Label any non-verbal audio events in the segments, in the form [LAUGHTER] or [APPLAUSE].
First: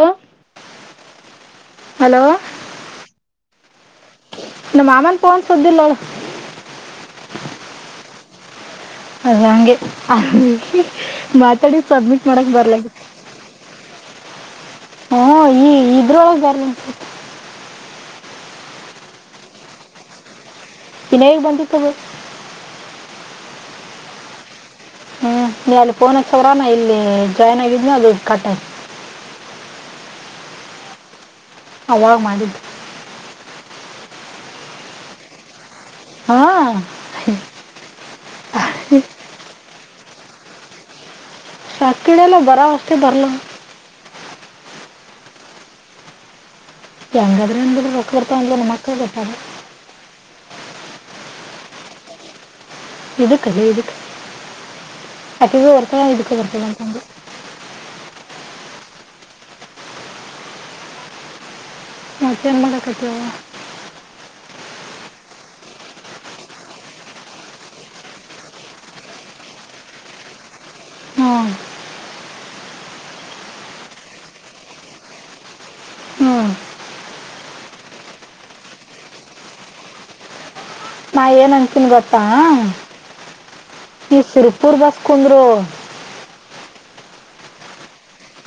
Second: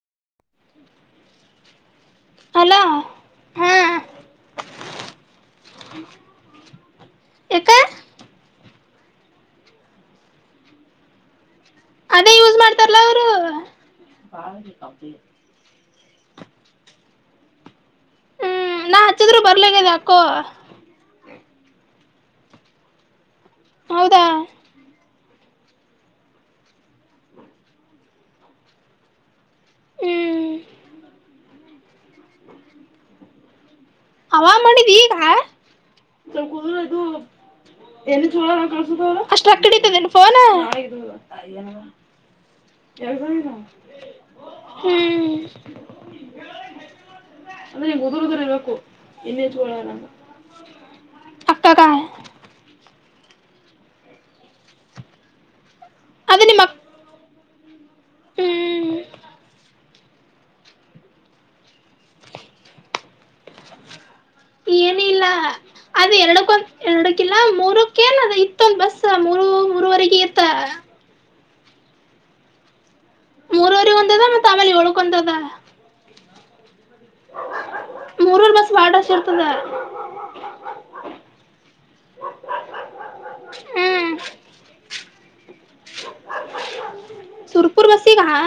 Hello hello hello ಹಾ ನಮ್ ಮಾಮನ್ ಪೋನ್ ಸುದ್ದಿಲ್ಲಳ? ಯಾಕ? ಅದ್ ಹಂಗೆ [UNINTELLIGIBLE] ಅದೇ ಮಾಡಕ್ ಯೂಸ್ ಬರ್ಲಾಗಿ ಮಾಡ್ತಾರಲ್ಲಾ ಅವರು? ಹ ಈ ಇದ್ರೊಳಗೆ ಬರ್ [UNINTELLIGIBLE] ಹಚ್ಚಿದ್ರು ಬರ್ಲಗದ್ ಅಕ್ಕೋ. ಇನೇಗ್ ಬಂದಿತ್ತದು? ಹೌದಾ? ಹ್ಮ ನೀ ಅಲ್ಲಿ ಪೋನ ಹಚ್ಚವ್ರ ನಾ ಇಲ್ಲಿ ಜಾಯಿನ್ ಆಗಿದ್ನ ಅದು ಕಟ್ ಆತ್ ಹ್ಮ ಪಲಾವ್ ಮಾಡಿದ್ದು. ಪಲಾವ್ ಮಾಡಿದ್ದಿ ಈಗ? ಹಾಂ [UNINTELLIGIBLE] [UNINTELLIGIBLE] ಫೋನ್? [UNINTELLIGIBLE] ಹ್ಮ ಹೆಂಗಾದ್ರ ಹಂಗ [UNINTELLIGIBLE] ನಿಮ್ ಮಕ್ಕಳ [UNINTELLIGIBLE] [UNINTELLIGIBLE] ಇದುಕ್ಕದೆ ಇದುಕ್ಕೆ ಅಕ್ಕಿದು ಬರ್ತಳ ಇದುಕ್ಕೆ ಬರ್ತಾಳಂತಂದು ಹುಂ ಮತ್ತೇನ್ ಮಾಡಕತಿಯವ್ವಾ ಏನ ಇಲ್ಲಾ ಅದ್ ಎರಡಕ್ಕೊಂದ ಎರಡಕ್ಕಿಲ್ಲಾ ಮೂರಕ್ಕೇಏನ್ ಅದ ಇತ್ತೊಂದ್ ಬಸ್ ಮೂರು ಮೂರವರೆಗ ಇತ್ತ ಅ ಹ್ ಮೂರವರೆಗ ಒಂದ ಅದ ಮತ್ತ ಆಮೇಲೆ ಏಳಕ ಒಂದ ಅದ ಹುಂ ಮೂರೂರ್ ಬಸ ಬಾಡ ರಷ್ ಇರ್ತದ ನಾ ಏನ್ ಅನ್ತೀನಿ ಗೊತ್ತಾ ಈ ಸುರಪುರ್ ಬಸ್ ಕುಂದ್ರು. ಸುರಪುರ ಬಸ್ಸಿಗ ಹಾ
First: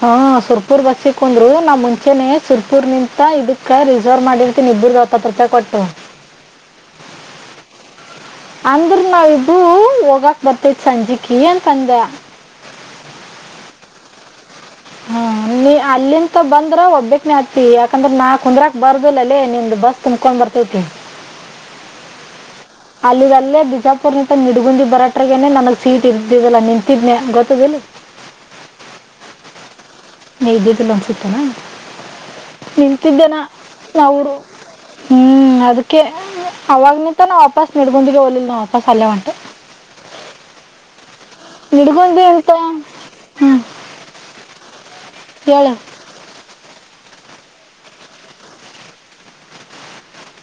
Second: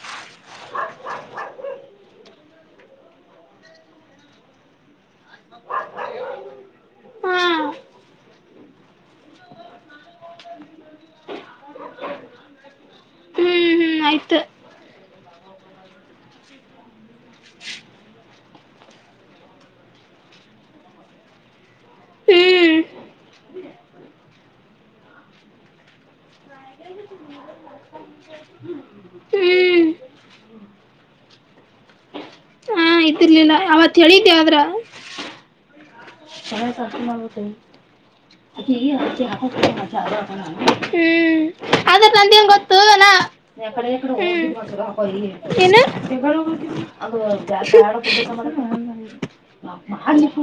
ಹಾ ಸುರಪೂರ್ ಬಸ್ಸ ಕುಂದ್ರು ನಾನ ಮುಂಚೆನೆ ಸುರ್ಪುರ್ ನಿಂತ ಇದಕ್ಕ ರಿಸರ್ವ್ ಮಾಡಿರ್ತನ ಇಬ್ಬರದು ಹತ್ತ ರೂಪಾಯಿ ಕೊಟ್ಟು ಹಾ ಅಂದ್ರು ನಾವ ಇಬ್ಬರು ಹೋಗಾಕ್ ಬರ್ತೇತ್ ಸಂಜಿಕಿ ಅಂತಂದ್ಯಾ ಹುಂ ಹುಂ ಆಯ್ತು ಹ್ ನೀ ಅಲ್ಲಿಂತ ಬಂದ್ರ ಒಬ್ಬಿಕ್ನೆ ಆಗತಿ ಯಾಕಂದ್ರ ನಾ ಕುಂದ್ರ ಬರ್ದಲ್ಲಲ್ಲೇ ನಿಮ್ಮ್ದು ಬಸ್ ತುಂಬ್ಕೊಂಡು ಬರ್ತೈತಿ ಹುಂ ಅಲ್ಲಿ ಅಲ್ಲೇ ಬಿಜಾಪುರ ನಿಂದರತ ನಿಡಗುಂದಿ ಬರಟ್ರಗೇನೆ ನನಗ್ ಸೀಟ್ ಇರ್ಧಲಿಲ್ಲಾ ನಿಂತಿದನಿ ಗೊತ್ತದಿಲ್ಲ ಹುಂ ನೀ ಇದ್ದಿದ್ದಿಲ್ ಅನ್ಸುತ್ತ್ ಹಾ ನಿಂತಿದ್ದೇನಾ ಇದಿರ್ಲಿಲ್ಲ ಅವತ್ ನಾವು ರು ಹೇಳಿದ್ದೆ ಆದ್ರ ಹುಂ ಅದಕ್ಕೆ ಅವಾಗ್ ನಿಂತ ನಾವು ವಾಪಾಸ್ ನಿಡಗುಂದಿಗೆ ಹೋಗಲಿಲ್ಲಾ ನಾ ವಾಪಾಸ್ ಅಲ್ಲೇ ಹುಂ ಅದ್ರ ನಿಡ್ಗುಂದಿ ನನಗೇನ ಅಂತ ಗೊತ್ತು ಹ್ಞೂ ಎಕಡೆ ಹುಂ ಹೇಳು ಎನ್ನ್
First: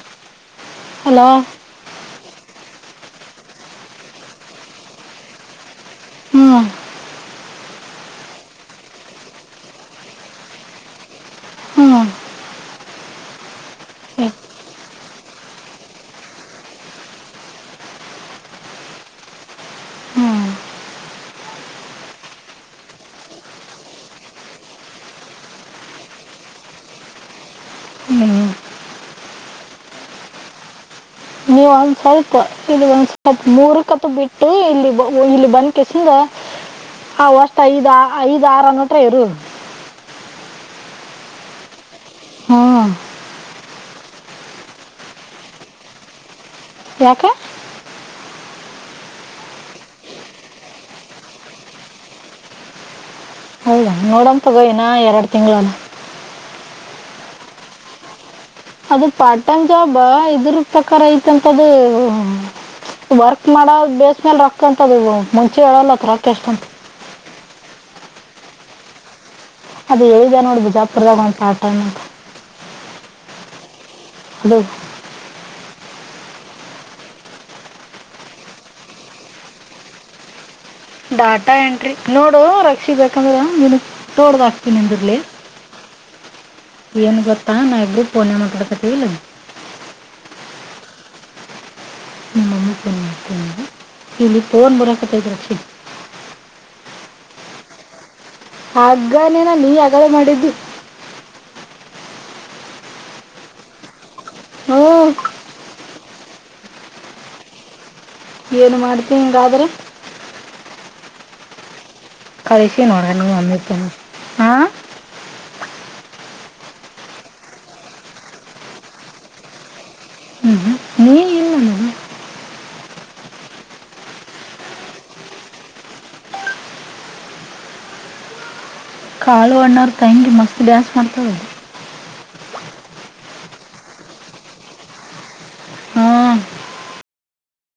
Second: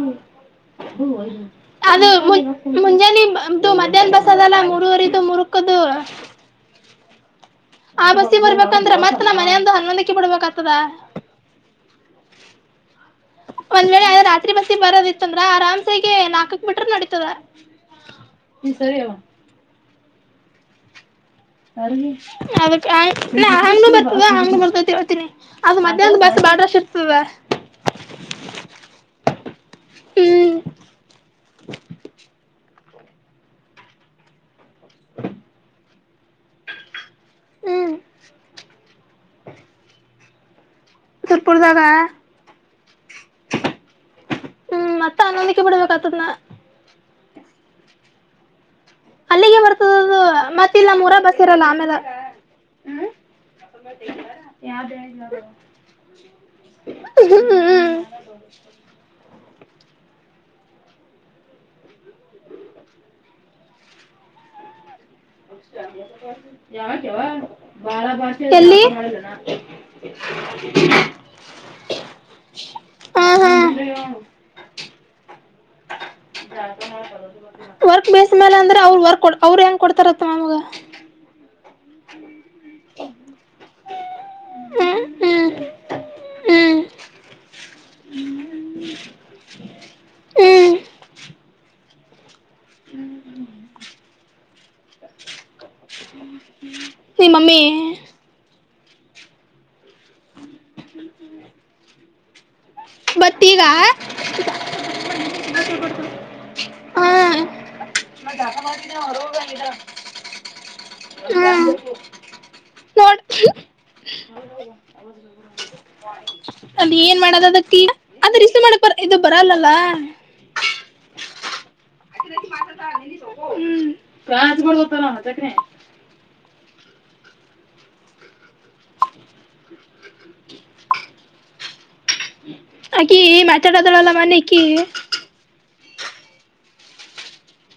[UNINTELLIGIBLE] ಹ ಹಲೋ ಅದು ಮು ಮುಂಜಾನೆದ್ದು ಮಧ್ಯಾಹ್ನ ಬಸ್ ಅದಲ್ಲಾ ಮುರುವಗರಿದು ಮುರುಕದು ಹುಂ ಆ ಬಸ್ ಗೇ ಬರ್ಬೇಕು ಕದ್ದರೆ ಮತ್ ನ ಮನೆಯಂದ ಹನ್ನೊಂದಕ್ಕೆ ಬಿಡ್ಬೇಕು ಆತದ ಹ್ಞೂ ಒಂದ್ ವೇಳೆ ಹ್ಞೂ ರಾತ್ರಿ ಬಸ್ಸಿಗೆ ಬರೋದಿತ್ತ ಅಂದ್ರ ಆರಾಮ್ ಸೆಗೆ ನಾಲ್ಕಕ್ ಬಿಟ್ರ ನಡಿತದ ನೀ ಸರಿಯವಾ ಹಂಗೂನು ಬರ್ತದ ಹಂಗುನು ಬರ್ತದ ಅಂತ ಹೇಳ್ತೀನಿ ಅದು ಮಧ್ಯಾಹ್ನದ ಬಸ್ ಬಾಳ ರಶ್ ಇರ್ತದ ಹುಂ ಹುಂ ನೀವು ಒಂದ್ ಸ್ವಲ್ಪಇಲ್ಲಿ ಒಂದ ಮೂರ್ ಕತ್ ಬಿಟ್ಟು ಇಲ್ಲಿ ಇಲ್ಲಿ ಬಂದ್ಕೇಸಿಂದ ಹ ವಷ್ಟ ಐದ್ ಹ್ಮ್ ಐದ್ ಆರ ಅನೋಟ್ರ ಇರು. ಸುರಪುರದಾಗ ಹಾ ಹುಂ ಮತ್ತ ಹನೋಂದಕೆ ಬಿಡ್ಬೇಕತದ್ ನಾ ಯಾಕ ಅಲ್ಲಿಗೆ ಬರ್ತದದು ಮತ್ತ ಇಲ್ಲಿ ನಮ್ಮ ಊರಾಗ ಬಸ್ ಇರಲ್ಲ ಆಮೇಲೆ ಹುಂ ಹೌದಾ ನೋಡಮ್ ತಗೋ ಇನ್ನ ಯಾವ್ದ ಎರಡು ತಿಂಗಳು ಹ್ಮ್ [UNINTELLIGIBLE] ಅದು ಪಾರ್ಟ್ ಟೈಮ್ ಜಾಬ ಇದ್ರ ಪ್ರಕಾರ ಐತಂತದು ವರ್ಕ್ ಮಾಡೋ ಬೇಸ್ ಮೇಲೆ ರೊಕ್ಕ ಅಂತದ ಮುಂಚೆ ಹೇಳಲ್ಲತ್ರ ರೊಕ್ಕ ಎಷ್ಟಂತ ಎಲ್ಲಿ? ಅದು ಹೇಳಿದೆ ನೋಡಿ ಬಿಜಾಪುರ್ದಾಗ ಒಂದು ಪಾರ್ಟ ಟೈಮ್ ಅಂತ. ಹ್ಮ ಹ್ಮ್. ಹಲೋ. [UNINTELLIGIBLE] ವರ್ಕ್ ಬೇಸ್ ಮೇಲೆ ಅಂದ್ರೆ ಅವರು ವರ್ಕ್ ಕೊ ಅವ್ರ ಹೆಂಗ್ ಕೊಡ್ತಾರತ್ತ ನಮ್ಗ ಡಾಟಾ ಎಂಟ್ರಿ ನೋಡು ರಕ್ಷಿ ಬೇಕಂದ್ರೆ ತೋಡ್ದ ಹಾಗ್ತೀನಿ ಹ್ಮ್ ನಿಂದರ್ಲೆ. ಹ್ಮ್ ಹ್ಮ್ ಏನ ಗೊತ್ತಾ ನಾವ್ ಇಬ್ಬರು ಪೋನ್ನ್ಯಾಗ ಮಾತಾಡಾಕತ್ತೇವಿ. ಹ್ಮ್ ನಿಮ್ಮ ಮಮ್ಮಿ ಪೋನ್ ಮಾಡ್ತೀನಿ ಇಲ್ಲಿ ಫೋನ್ ಬರಾಕತೈದ್ದ ರಕ್ಷಿ. [UNINTELLIGIBLE] ನಿಮ್ಮ ಮಮ್ಮಿ ಆಗ್ಲೇನಿನ ನೀ ಆಗಲ್ಲೇ ಮಾಡಿದ್ದಿ. [UNINTELLIGIBLE] ಬಟ್ ಈಗ ಹ್ಞೂ ಹ್ಮ್. ಏನು ಮಾಡ್ತೀನಿ ಹಿಂಗಾದ್ರೆ ಹ್ಮ್. ಕಳಿಸಿ ನೋಡಣ ನೀವ್ ಅಂದಿದ್ದ ಅಮ್ಮಿ ಹಾ ಅಲ್ಲಿ ಏನ್ ಮಾಡಿದಲಾತಿ ಅದರ ಇಷ್ಟು ಮಾಡಕ್ ಬ ಇದು ಬರಲ್ಲಲ್ಲ. [INAUDIBLE] ಇಲ್ಲ ನಾನು ಹ್ಮ ರಾಜ್ಗಳು ತರಾ ಅದಕ್ಕೆ ಕಾಳು ಅಣ್ಣನ ತಂಗಿ ಮಸ್ತ್ ಡ್ಯಾನ್ಸ್ ಮಾಡ್ತಾಲೆ. ಆಕಿ ಮಾತಡದರಲ್ಲ ಇಕಿ ಹಾ